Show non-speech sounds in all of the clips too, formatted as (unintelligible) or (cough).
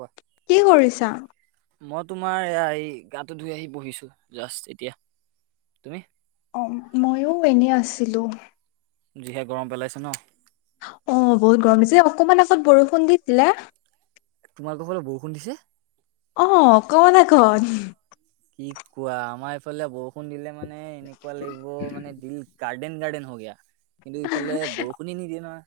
কোৱা কি কৰিছা মই তোমাৰ এয়া এই গাটো ধুই আহি পহিছো জাষ্ট এতিয়া তুমি অ ময়ো এনেই আছিলো যিহে গৰম পেলাইছে ন অ' বহুত গৰম দিছিল অকমান আগত বৰষুণ দিছিলে। তোমালোকৰ ফালে বৰষুণ দিছে? অ', অকন অকন। কি কোৱা আমাৰ এইফালে বৰষুণ দিলে মানে এনেকোৱা লাগিব মানে দিল কা গাৰ্ডেন গাৰ্ডেন হো গয়া কিন্তু ইফালে বৰষুণে নিদিয়ে নহয়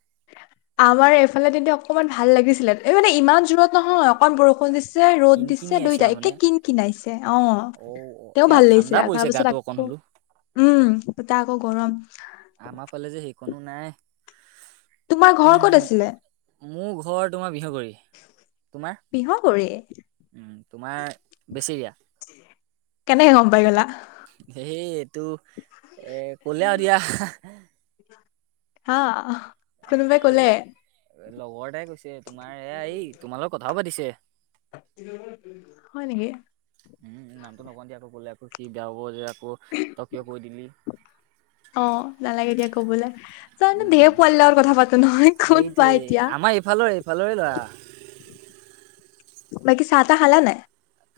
আমাৰ এইফালে তেন্তে অকমান ভাল লাগিছিলে এই মানে ইমান জোৰৰত নহয় অকণ বৰষুণ দিছে ৰ'দ কিন কিনি দিছে আহিছে আৰু দুইটাই মানে একে কিন কিনাইছে অ তেওঁ ভাল ঠাণ্ডা লাগিছিলে আৰু পৰিছে গাটো তাৰপিছত অকণ আকৌ হলো উম সূতা আকৌ গৰম আমাৰ ফালে যে সেইকনো নাই তোমাৰ ঘৰ ক'ত আছিলে? উ মোৰ ঘৰ তোমাৰ বিহবাৰী। বিহবৰী? তোমাৰ বেছেৰিয়া? কেনেকে গম পাই গ'লা? সেই এইটো এ কলে আও দিয়া। হা। অ কোনোবাই কলে এই লগৰটাই কৈছে তোমাৰ এয়া এই তোমাৰ লগত কথাও পাতিছে। হয় নেকি? নামটো নকওঁ দিয় আকৌ ক'লে আকৌ সি বয়া পাব যে আকৌ তই কিবা কৈ দিবি। অঁ, নালাগে দিয়া কবলে। চোৱা‌ চোন ধেৰ পোৱালি লগত কথা পাতো নহয়। কোন বা সেইটোৱে এতিয়া? আমাৰ এইফালৰ এইফালৰে ল'ৰা বাকি চাহ টা খালা নাই?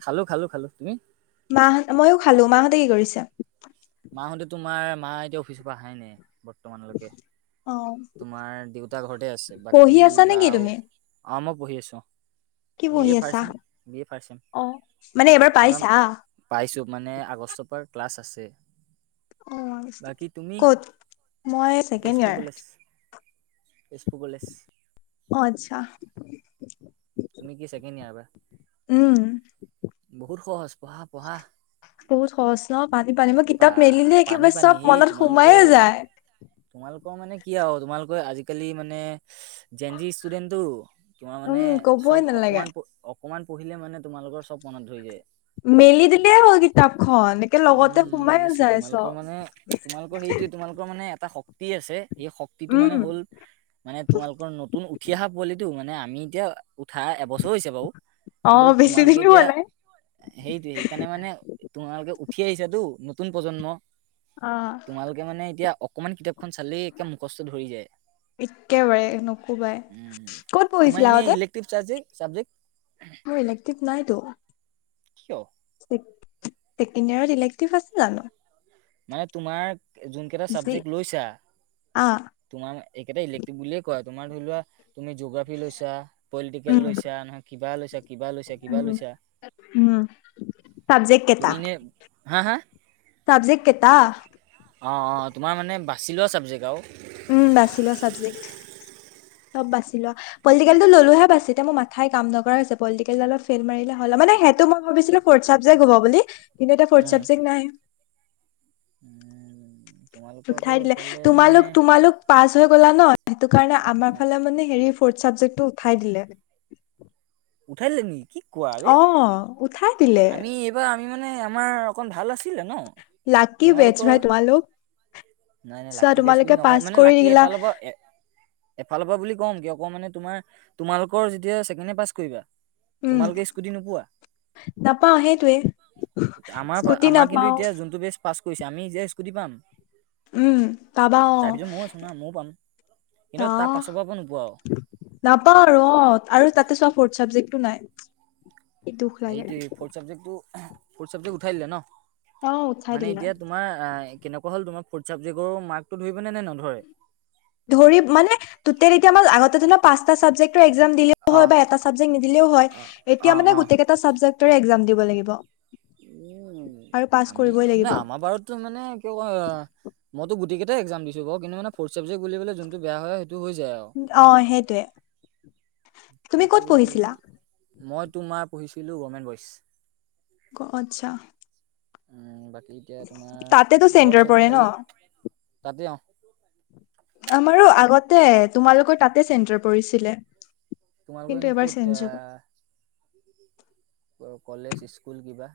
খালো খালো খালো। তুমি? মাহ ময়ো খালো মাহঁতে কি কৰিছে? মাহঁতে তোমাৰ মা এতিয়াও অফিচৰ পৰা আহাই নাই। বৰ্তমানলৈকে অ তোমাৰ দেউতা ঘৰতে আছে। পঢ়ি বাকী আছা নেকি বাও তুমি? অঁ, মই পঢ়ি আছো অঁ। কি বি পঢ়ি এ আছা? ফাৰ্চ চেম বি এ অ মানে এইবাৰ ফাৰ্চ চেম। পাইছা? পাইছো মানে, আগষ্টৰ পৰা ক্লাছ আছে। অ বাকী তুমি? ক'ত? মই second Tezpur year. College Tezpur college. অ, আচ্ছা। তুমি কি ছেকেণ্ড ইয়াৰ উম এবাৰ বহুত সহজ পঢ়া পঢ়া। বহুত সহজ ন পানী পানী মই বা কিতাপ মেলিলে পানী একেবাৰে পানী চব সেই মনত তোমালোকে সোমায়ে যায়। তোমালোকৰ মানে কি আও তোমালোকৰ আজিকালি মানে জেন জি ষ্টুডেন্টটো। তোমাৰ উম মানে ক'বই চব নালাগে। অকমান অকমান পঢ়িলে মানে তোমালোকৰ চব মনত পৰি যায়। মেলি দিলেই হ'ল কিতাপখন একে লগতে উম সোমায়ে যায় চব। অ, সেইটোৱে তোমালোকৰ মানে এটা শক্তি আছে সেই শক্তিটো মানে উম হ'ল মানে তোমালোকৰ নতুন উঠি আহা পোৱালিটো মানে আমি এতিয়া উঠা এবছৰ হৈছে বাও অ কিন্তু বেছি তোমালোকে দিনো হোৱা এতিয়া নাই। সেইটোয়েই সেইকাৰণে মানে তোমালোকে উঠি আহিছাতো নতুন প্ৰজন্ম। অঁ। তোমালোকে মানে এতিয়া অকণমান কিতাপখন চালেই একে মুখস্থ ধৰি যায়। একেবাৰে নকবাই, ক'ত পঢ়িছিলা আগতে? তিভ চাবজেক চাবজেক? মোৰ ইলেক্টিভ নাইতো। কিয়? ছেকেণ্ড ইয়েৰত ইলেক্টিভ আছে জানো? নাই তোমাৰ যোন কেইটা যি চাবজেক্ট লৈছা আ তোমাৰ এইকেইটা ইলেক্টিভ বুলিয়ে কয়। তোমাৰ ধৰি লোৱা তুমি জৈগ্ৰাফী ফি লৈছা পলিটিকেল উম লৈছা নহয় কিবা লৈছা কিবা লৈছা কিবা লৈছা। হুম। তুমি ইনে হা হা? ছাবজেক কেটা? অঁ অঁ তোমাৰ মানে বাচি লোৱা ছাবজেক্ট আও। উম বাচি লোৱা চাবজেক্ট চব বাচি লোৱা। পলটিকেলটো ল'লোহে, বাছি এতিয়া মোৰ মাথাই কাম নকৰা হৈছে, পলটিকেল ডালত ফেইল মাৰিলে হ'ল আৰু, মানে সেইটো মই ভাবিছিলোঁ ফৰ্ট চাবজেক হব বুলি, কিন্তু এতিয়া ফৰ্ট উম, চাবজেক্ট নাই। উম তোমালোকৰ আকৌ উঠাই দিলে, এইফালে মানে তোমালোক, তোমালোক পাছ হৈ গলা ন, সেইটো কাৰণে আমাৰ উ ফালে মানে হেৰি ফৰ্ট চাবজেক্টটো উঠাই দিলে। উঠাই দিলে নেকি? কোৱা বে? অ', উঠাই দিলে। আমি এইবাৰ আমি মানে আমাৰ অকন ভাল আছিলে ন। লাকি বেটছ তোমালোকৰ ভাই তোমালোক নাই নাই, চোৱা লাকি বেচ বুলি তোমালোকে নকয়, পাছ মানে কৰি লাকি দিলা এফালৰ পৰা এ এফালৰ পৰা বুলি ক'ম, কিয় ক'ম মানে তোমাৰ তোমালোকৰ যেতিয়া ছেকেণ্ড-ইয়েৰ পাছ কৰিবা। তোমালোকে স্কুটি নোপোৱা। নাপাওঁ, সেইটোৱে। আমাৰ স্কুটি আমাৰ কিন্তু নাপাও এতিয়া যোনটো বেষ্ট পাছ কৰিছে, আমি এতিয়া স্কুটি পাম। উম পাবা অ তাৰপিছত ময়ো আছো না ময়ো পাম, বা কিন্তু তাৰ পাছৰ বাৰৰ পৰা নোপোৱা আৰু। নাপাওঁ আৰু অ', আৰু তাতে চোৱা ফৰ্ট চাবজেক্টটো নাই। কি দুখ লাগে এইটোয়ে, ফৰ্ট চাবজেক্টো ফৰ্ট চাবজেক্ট উঠাই দিলে ন। অ উঠাই মানে দিলে এতিয়া তোমাৰ কেনেকুৱা হ'ল তোমাৰ ফৰ্ট চাবজেক্টৰ মাৰ্কটো ধৰিবে নে নধৰে? ধৰিব মানে টোটেল এতিয়া আমাৰ আগতে ধৰি লোৱা পাঁচটা চাবজেক্ট দিলেও হয়, অহ বা এটা চাবজেক্ট নিদিলেও হয় অহ অহ এতিয়া মানে অহ গোটেইকেইটা চাবজেক্টৰে একজাম দিব লাগিব। উম, আৰু পাছ আমি কৰিবই লাগিব আমাৰ বাৰু সেইটো মানে কিয় কয় আও, মইতো গোটেইকেইটাৰ একজাম দিছোঁ বাৰু, কিন্তু মানে ফৰ্ট চাবজেক্ট বুলিবলে যোনটো বেয়া হয় সেইটো হৈ যায় আৰু, অ সেইটোয়ে তুমি ক'ত কিন্তু পঢ়িছিলা মই তোমাৰ পঢ়িছিলোঁ, গভমেণ্ট বইচ্। অ', আচ্ছা। উম, বাকী এতিয়া তোমাৰ তাতেতো চেণ্টাৰ ঘৰত চবৰ পৰে ন ভালে? তাতে অ। আমাৰো আগতে, তোমালোকৰ তাতে চেন্টাৰ পৰিছিলে। তোমালোকৰ কিন্তু এনেই এবাৰ ক'ত চেঞ্জ এ হ'ব কলেজ-স্কুল কিবা?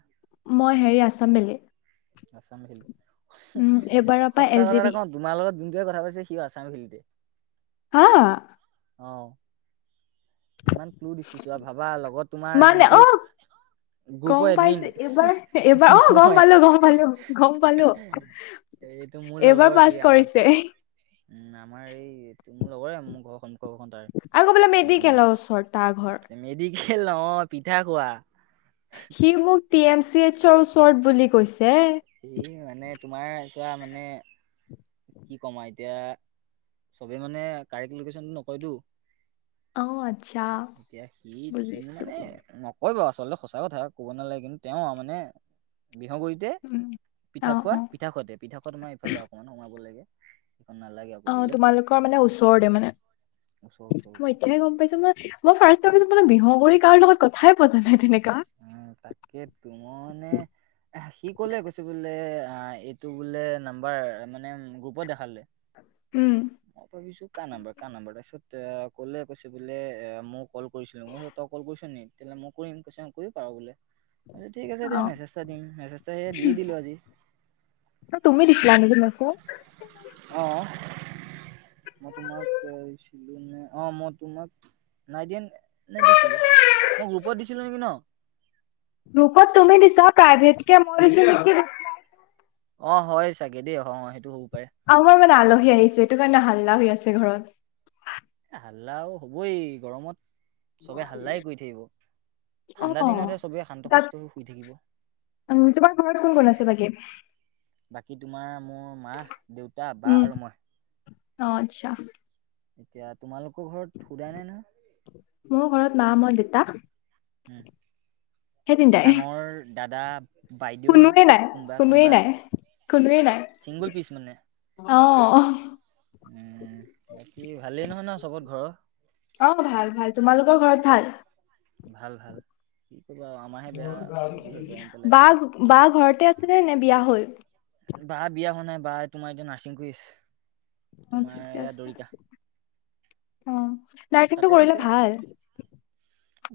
মই হেৰি, আছাম ভেলী। আছাম ভেলী, উম এইবাৰৰ পৰা সঁচা এল জি কথা বি এটা কওঁ তোমাৰ লগত যোনটোৱে কথা পাতিছে, সিও আছাম ভেলীতে। হা? অ'। ইমান ক্লু দিছো চোৱা ভাবা, লগত তোমাৰ মানে অ যোনটো গম গ্ৰুপৰ এডমিন পাইছে এইবাৰ এইবাৰ অ গম মইয়েই। পালো গম পালো গম পালো এইটো মোৰ এইবাৰ লগৰ, পাছ সি আমাৰ কৰিছে ঘৰৰ। উম, আমাৰ এই মোৰ লগৰে, মোৰ ঘৰৰ সম্মুখৰ ঘৰখন তাৰ। সি তোমাৰ ওচৰ তাৰ ঘৰ। মেডিকেল অ' পিঠা খোৱা। সি, মোক টি এম চি এইচৰ ওচৰত বুলি কৈছে। সেই মানে তোমাৰ (unintelligible) কি কম আৰু এতিয়া চবে মানে কাৰেক্ট লোকেশ্যনটো নকয়তো। অ আচ্ছা এতিয়া সি-সি বুজিছো মানে হয় বাৰু, আচলতে সঁচা কথা ক'ব নালাগে কিন্তু তেওঁ মানে বিহগুৰিতহে। উম অ পিঠা খোৱা, অ (unintelligible) আমাৰ এইফালে অকণমান সোমাব লাগে, (unintelligible) নালাগে আৰু। অ' তোমালোকৰ মানে ওচৰতে মানে, ওচৰ ওচৰ মই ওচৰ এতিয়াহে গম পাইছোঁ। মই মই ফাৰ্ষ্টে ভাবিছো বিহগুৰি কাৰ লগত কথাই পতা নাই তেনেকা। উম তাকে তো মই মানে। সি ক'লে কৈছে বোলে এইটো বোলে নাম্বাৰ মানে গ্ৰুপত দেখালে। উম। মই ভাবিছো কাৰ নম্বৰ কাৰ নম্বৰ তাৰপিছত কলে কৈছে বোলে মই কল কৰিছিলো মই। তই অকল কৈছ নেকি তেতিয়াহলে মই কৰিম কৈ কৰিব পাৰিম আৰু বোলে। ঠিক আছে অ দিয়া মেছেটা দিম মেছেজটা দিয়ে দিলো আজি। তুমি দিছিলা নেকি মেচেজ। অ। মই তোমাক কৈছিলো নে অ মই তোমাক। নাই দিয়া নে দিছিলো মই গ্ৰুপত দিছিলো নেকি ন। গ্ৰুপত তুমি দিছা প্ৰাইভেট কে মই দিছিলো। (inaudible) অ হয় চাগে দেই অ সেইটো হ'ব পাৰে। আমাৰ মানে আলহী আহিছে এইটো কাৰণে হাল্লা হৈ আছে ঘৰত। হাল্লাও হ'বই গৰমত। সবে হাল্লাই কৰি থাকিব ঠাণ্ডা অ', দিনতহে সবেই শান্ত তাত সুস্থ হৈ শুই থাকিব। উম তোমাৰ ঘৰতো। (inaudible) বাকী তোমাৰ মোৰ মা দেউতা বা উম, আৰু মই। অ আচ্ছা। এতিয়া তোমালোকৰ ঘৰত সুদাই নাই নহয়। মোৰ ঘৰত মা মই দেউতা। উম সেই তিনটাই। ডাঙৰ দাদা। বাইদেউ কোনোৱে নাই কোনোবা কোনোৱেই কোনোবা নাই কোনোৱেই ছিংগুল পিচ মানে নাই অ। উম বাকী ভালেই নহয় ন চবত ঘৰ। অ ভাল ভাল তোমালোকৰ ঘৰত ভাল। ভাল ভাল কি কবা আৰু আমাৰহে বেয়া যিহে গৰম বা পেলাইছে। বা ঘৰতে আছেনে নে বিয়া হল। বা বিয়া হোৱা নাই বা তোমাৰ এতিয়া নাৰ্ছিং কৰি আছে অ', তোমাৰ ঠিকে এ আছে দৰিকা। অ। নাৰ্ছিংটো তাতে কৰিলে থাকে। ভাল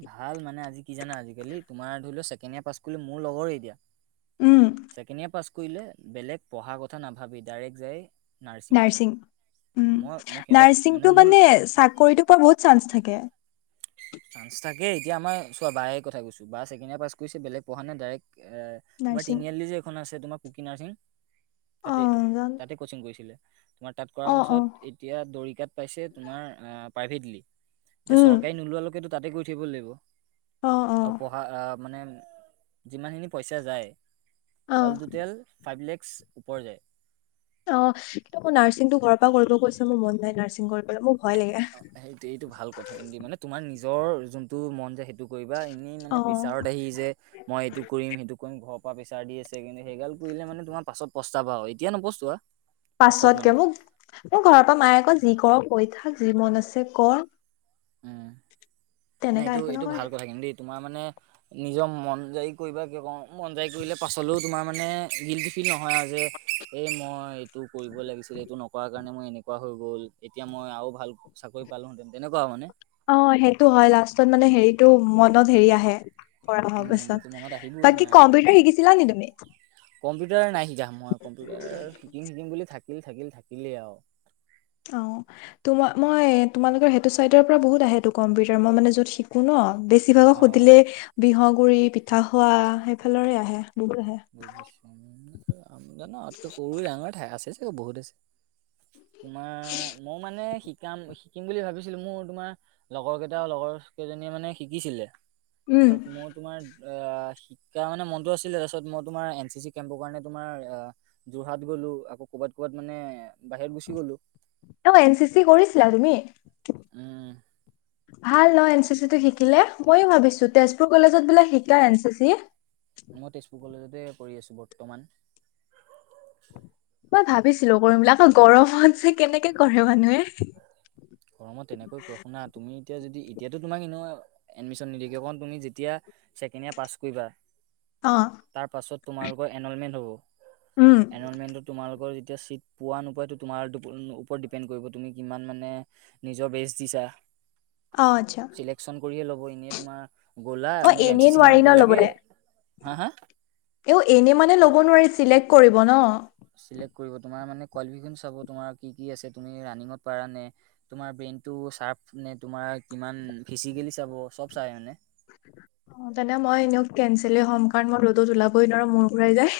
ভাল মানে আজি কি জানা আজিকালি তোমাৰ ধৰি লও ছেকেণ্ড ইয়াৰ পাছ কৰিলেও মোৰ লগৰে দিয়া। উম। ছেকেণ্ড ইয়েৰ পাছ কৰিলে বেলেগ পঢ়াৰ কথা নাভাবি ডাৰেক্ট যাই। নাৰ্ছিং মই সিহঁতক নাৰ্ছিংটো মোৰ মানে চাকৰিটো পোৱা বহুত চান্স থাকে। চান্স থাকে এতিয়া আমাৰ চোৱা বায়েৰ কথা কৈছো বা ছেকণ্ডাৰী পাছ কৰিছে বেলেগ পঢ়া নাই ডাইৰেক্ট এ। তোমাৰ নাৰ্ছিং তিনিআলি যে এখন আছে তোমাৰ কুকি নাৰ্ছিং তাতে অ', জানো। তাতে কৰ্চিং কৰিছিলে। তোমাৰ তাত কৰা অ', অ', পাছত এতিয়া দৰিকাত পাইছে তোমাৰ আ প্ৰাইভেটলি। এতিয়া উম, চৰকাৰী নোলোৱালৈকেতো তাতে কৰি থাকিব লাগিব। অ অ। আৰু পঢ়া আ মানে যিমানখিনি পইচা যায় অ অল অ তোটেল। ফাইভ লেক্স ওপৰ যায়। অ কিন্তু মই নাৰ্ছিংতো ঘৰৰ পৰা কৰিব কৈছো মোৰ মন যাই নাৰ্ছিং কৰিবলৈ মোৰ ভয় লাগে। অ সেইটো এইটো ভাল কথা কিন্ত মানে তোমাৰ নিজৰ যোনটো মন যোয় সেইটো। কৰিবা এনেই অ মানে প্ৰেছাৰত আহি যে। মই এইটো কৰিম সেইটো কৰিম ঘৰৰ পৰা প্ৰেছাৰ দি আছে কিন্তু সেইগাল কৰিলে মানে তোমাৰ পাছত পস্তাৱা এতিয়া নপস্তোৱা। পাছত মানে পাছতকে মোক মোৰ ঘৰৰ পৰা মায়ে আক যি কৰ কৈ থাক যি মন আছে কৰ উম নাই তেনেকা এইটো একো এইটো নকয় ভাল কথা কিন্তু দেই তোমাৰ মানে নিজৰ মন যায় কৰিব ক মন যায় কৰিলে পাছলৈও তোমাৰ মানে গিল্টি ফিল নহয় আও যে এ মই এইটো কৰিব লাগিছিল এইটো নকৰা কাৰণে মই এনেকুৱা হৈ গ'ল এতিয়া মই আও ভাল চাকৰি পালোহেঁতেন তেনেকুৱা আও মানে অ সেইটো হয় লাষ্টত মানে হেৰিটো মনত হেৰি আহে কৰা নহয় উম এইটো পাছত মনত আহিবই বাকী তোমাৰ কম্পিউটাৰ শিকিছিলা নে তুমি কম্পিউটাৰ নাই শিকা মই কম্পিউটাৰ শিকিম শিকিম বুলি থাকিল থাকিল থাকিলেই আও অ তো মই তোমালোকৰ সেইটো চাইডৰ পৰা বহুত আহেটো কম্পিউটাৰ মই মানে য'ত শিকো ন বে বেছি অ ভাগক অ সুধিলে বিহগুৰি, পিঠা খোৱা সেইফালৰে আহে বহুত আহে বুজিছো জানো আমাতকে সৰু ডাঙৰে ঠাই আছে চাগে বহুত আছে তোমাৰ মই মানে শিকাম শিকিম বুলি ভাবিছিলো মোৰ তোমাৰ লগৰ কেইটাও লগৰ কেইজনীয়ে মানে শিকিছিলে উম মোৰ তোমাৰ অ শিক্ষা মানে মনতো আছিলে তা পাছত মই তোমাৰ এন চি চি কেম্পৰ কাৰণে তোমাৰ যোৰহাট গ'লো আকৌ কবাত ক'বাত মানে বাহিৰত গুচি গ'লো অ এন চি চি কৰিছিলা তুমি উম (inaudible) ভাল ন এন চি চি টো শিকিলে ময়ো ভাবিছো তেজপুৰ কলেজত বোলে শিকায় এন চি চি মই তেজপুৰ কলেজতে পঢ়ি আছো বৰ্তমান মই ভাবিছিলো কৰিমবিলাক আকৌ গৰমত যে কেনেকে কৰে মানুহে গৰমত তেনেকৈ কৰে শুনা তুমি এতিয়া যদি এতিয়াতো তোমাক এনেও এডমিশ্যন নিদিয়ে কিয় কন তুমি যেতিয়া ছেকেণ্ড ইয়াৰ পাছ কৰিবা অ তাৰ পাছত তোমালোকৰ এনলমেণ্ট হ'ব উম এনলমেণ্টতো তোমালোকৰ যেতিয়া ছিট পোৱা নোপোৱা এটো তোমাৰ ওপৰত ডিপেণ্ড কৰিব তুমি কিমান মানে নিজৰ বেচ দিছা অ আচ্ছা ইলেকচন কৰিয়ে ল'ব এনে তোমাৰ গ'লা অ মোক এন এনেই চি চিৰ নোৱাৰি ন নামটো লাগে ল'বলে হা হা এও এনে মানে ল'ব নোৱাৰি চিলেক্ট কৰিব ন চিলেক্ট তোমাৰ মানে কোৱালিফিকেশ্যন চাব তোমাৰ কি কি আছে তুমি ৰানিঙত পাৰা নে তোমাৰ ব্ৰেইনটো চাৰ্প নে তোমাৰ কিমান ফিজিকেলি চাব চব চাই মানে অ তেনে মই এনেও কেনচেললেই হ'ম কাৰণ মই ৰদোত ওলাবই নোৱাৰো মোৰ ঘুৰাই যাই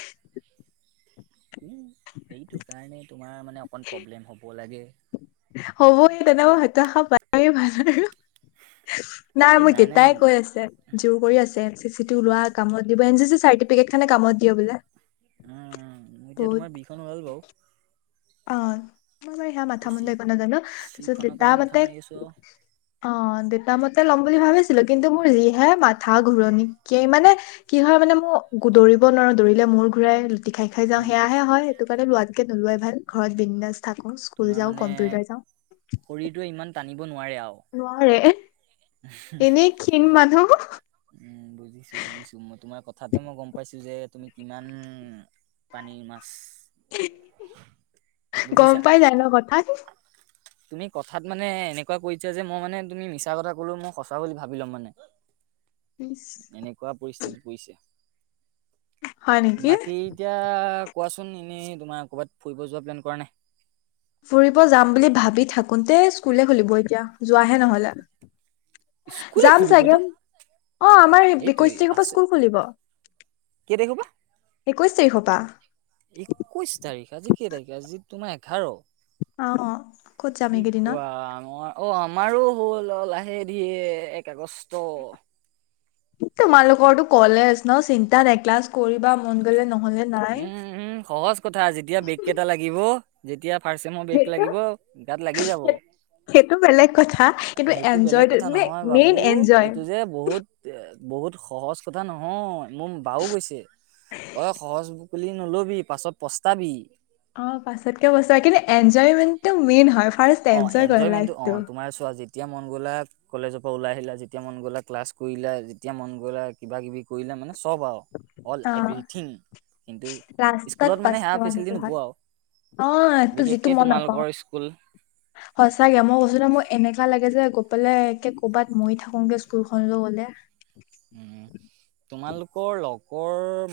উম সেইটো কাৰণে তোমাৰ মানে অকণ প্ৰব্লেম হ'ব লাগে হ'বই তেনেকুৱা হতাশা পাইয়ে ভাল আৰু নাই মোৰ দেউতাই কৈ আছে জোৰ কৰি আছে এন চি চি টো লোৱা কামত দিব এন চি চি চাৰ্টিফিকেট খনে কামত দিয়ে বোলে উম উম এতিয়া বহুত তোমাৰ বিখন ওলাল বাৰু অ মই বাৰু সেয়া মাথা এতিয়া মুন্দ চি একো নাজানো তাৰপিছত চিখনৰ তাৰ কাৰণে মাথা মাতে মাৰি আছোঁ আৰু অ দেউতা মতে ল'ম বুলি ভাবিছিলো কিন্তু মোৰ যিহে মাথা ঘূৰণীকে মানে কি হয় মানে মো একো দৌৰিব নোৱাৰো দৌৰিলে মূৰ ঘূৰাই লুটি খাই খাই যাওঁ উম। সেয়াহে হয় সেইটো কাৰণে লোৱতকে নোলোৱাই ভাল ঘৰত বিন্দাছ তোমাৰ যাওঁ মানে কম্পিউটাৰ যাওঁ শৰীৰটোৱে ইমান টানিব নোৱাৰে আৱ নোৱাৰে এনেই ক্ষীণ মানুহ উম বুজিছো বুজিছো মই তোমাৰ কথাতে মই গম পাইছো যে তুমি কিমান পানীৰ মাছ গম বুজিছা পাই যায় ন কথা তুমি কথাত মানে এনেকুৱা কৈছা যে মই মানে তুমি মিছা কথা কলো মই সঁচা বুলি ভাবি ল'ম মানে ইচ এনেকুৱা পৰিস্থিতি পৰিছে হয় নেকি বাকী এতিয়া কোৱাচোন এনেই তোমাৰ ক'ৰবাত ফুৰিব যোৱা প্লেন কৰা নাই ফুৰিব যাম বুলি ভাবি থাকোতে স্কুলে খুলিব এতিয়া যোৱাহে নহলে স্কুলে যাম খুলিব চাগে এতিয়া অ আমাৰ সেইটোৱে একৈশ তাৰিখৰ পৰা স্কুল খুলিব কেতাৰিখ পা একৈশ তাৰিখ পা একৈশ তাৰিখ আজি কেই তাৰিখে আজি তোমাৰ এঘাৰ অ ক'ত যাম কি এইকেইদিনত কোৱা আমৰ অঁ আমাৰো হ'ল লাহেদি এক আগষ্ট তোমালোকৰতো কলেজ ন চিন্তা নাই ক্লাছ কৰিবা মন গলে নহলে নাই উম উম সহজ কথা যেতিয়া বেগ কেটা লাগিব যেতিয়া ফাৰ্ষ্ট চেমৰ ব্ৰেগ সেইটো লাগিব গাত লাগি যাব সেইটো বেলেগ কথা কিন্তু সেইটো এনজয় বেলেগ কথা নহয় মেইন বাবু এনজয় সেইটো যে বহুত বহুত সহজ কথা নহয় মোৰ বাও কৈছে তই সহজ বুলি নলবি পাছত পস্তাবি অ পাছতকে পস্তা কিন্তু এনজয়মেন্টটো মেইন হয় ফাষ্ট অ এনজয়মেণ্টটো অ তোমাৰ চোৱা যেতিয়া মন গ'লে কলেজৰ পৰা ওলাই আহিলা, যেতিয়া মন গলে ক্লাছ কৰিলা, যেতিয়া মন গলে কিবা- কিবি কৰিলে মানে চব আৱ অল অ এভৰিথিং কিন্তু লাষ্টত স্কুলত মানে পাছপোৱা সেয়া মানুহটো ফেচিলিটি হয় নোপোৱা অ আৱ এইটো যিটো বিশেষকে মই নাপাও তোমালোকৰ স্কুল সঁচাকে মই কৈছো নহয় মোৰ এনেকা লাগে যে গোপপেলাই কৰ'ৰবাত মৰি থাকোগে স্কুলখনলৈ গ'লে উম তোমালোকৰ লগৰ ম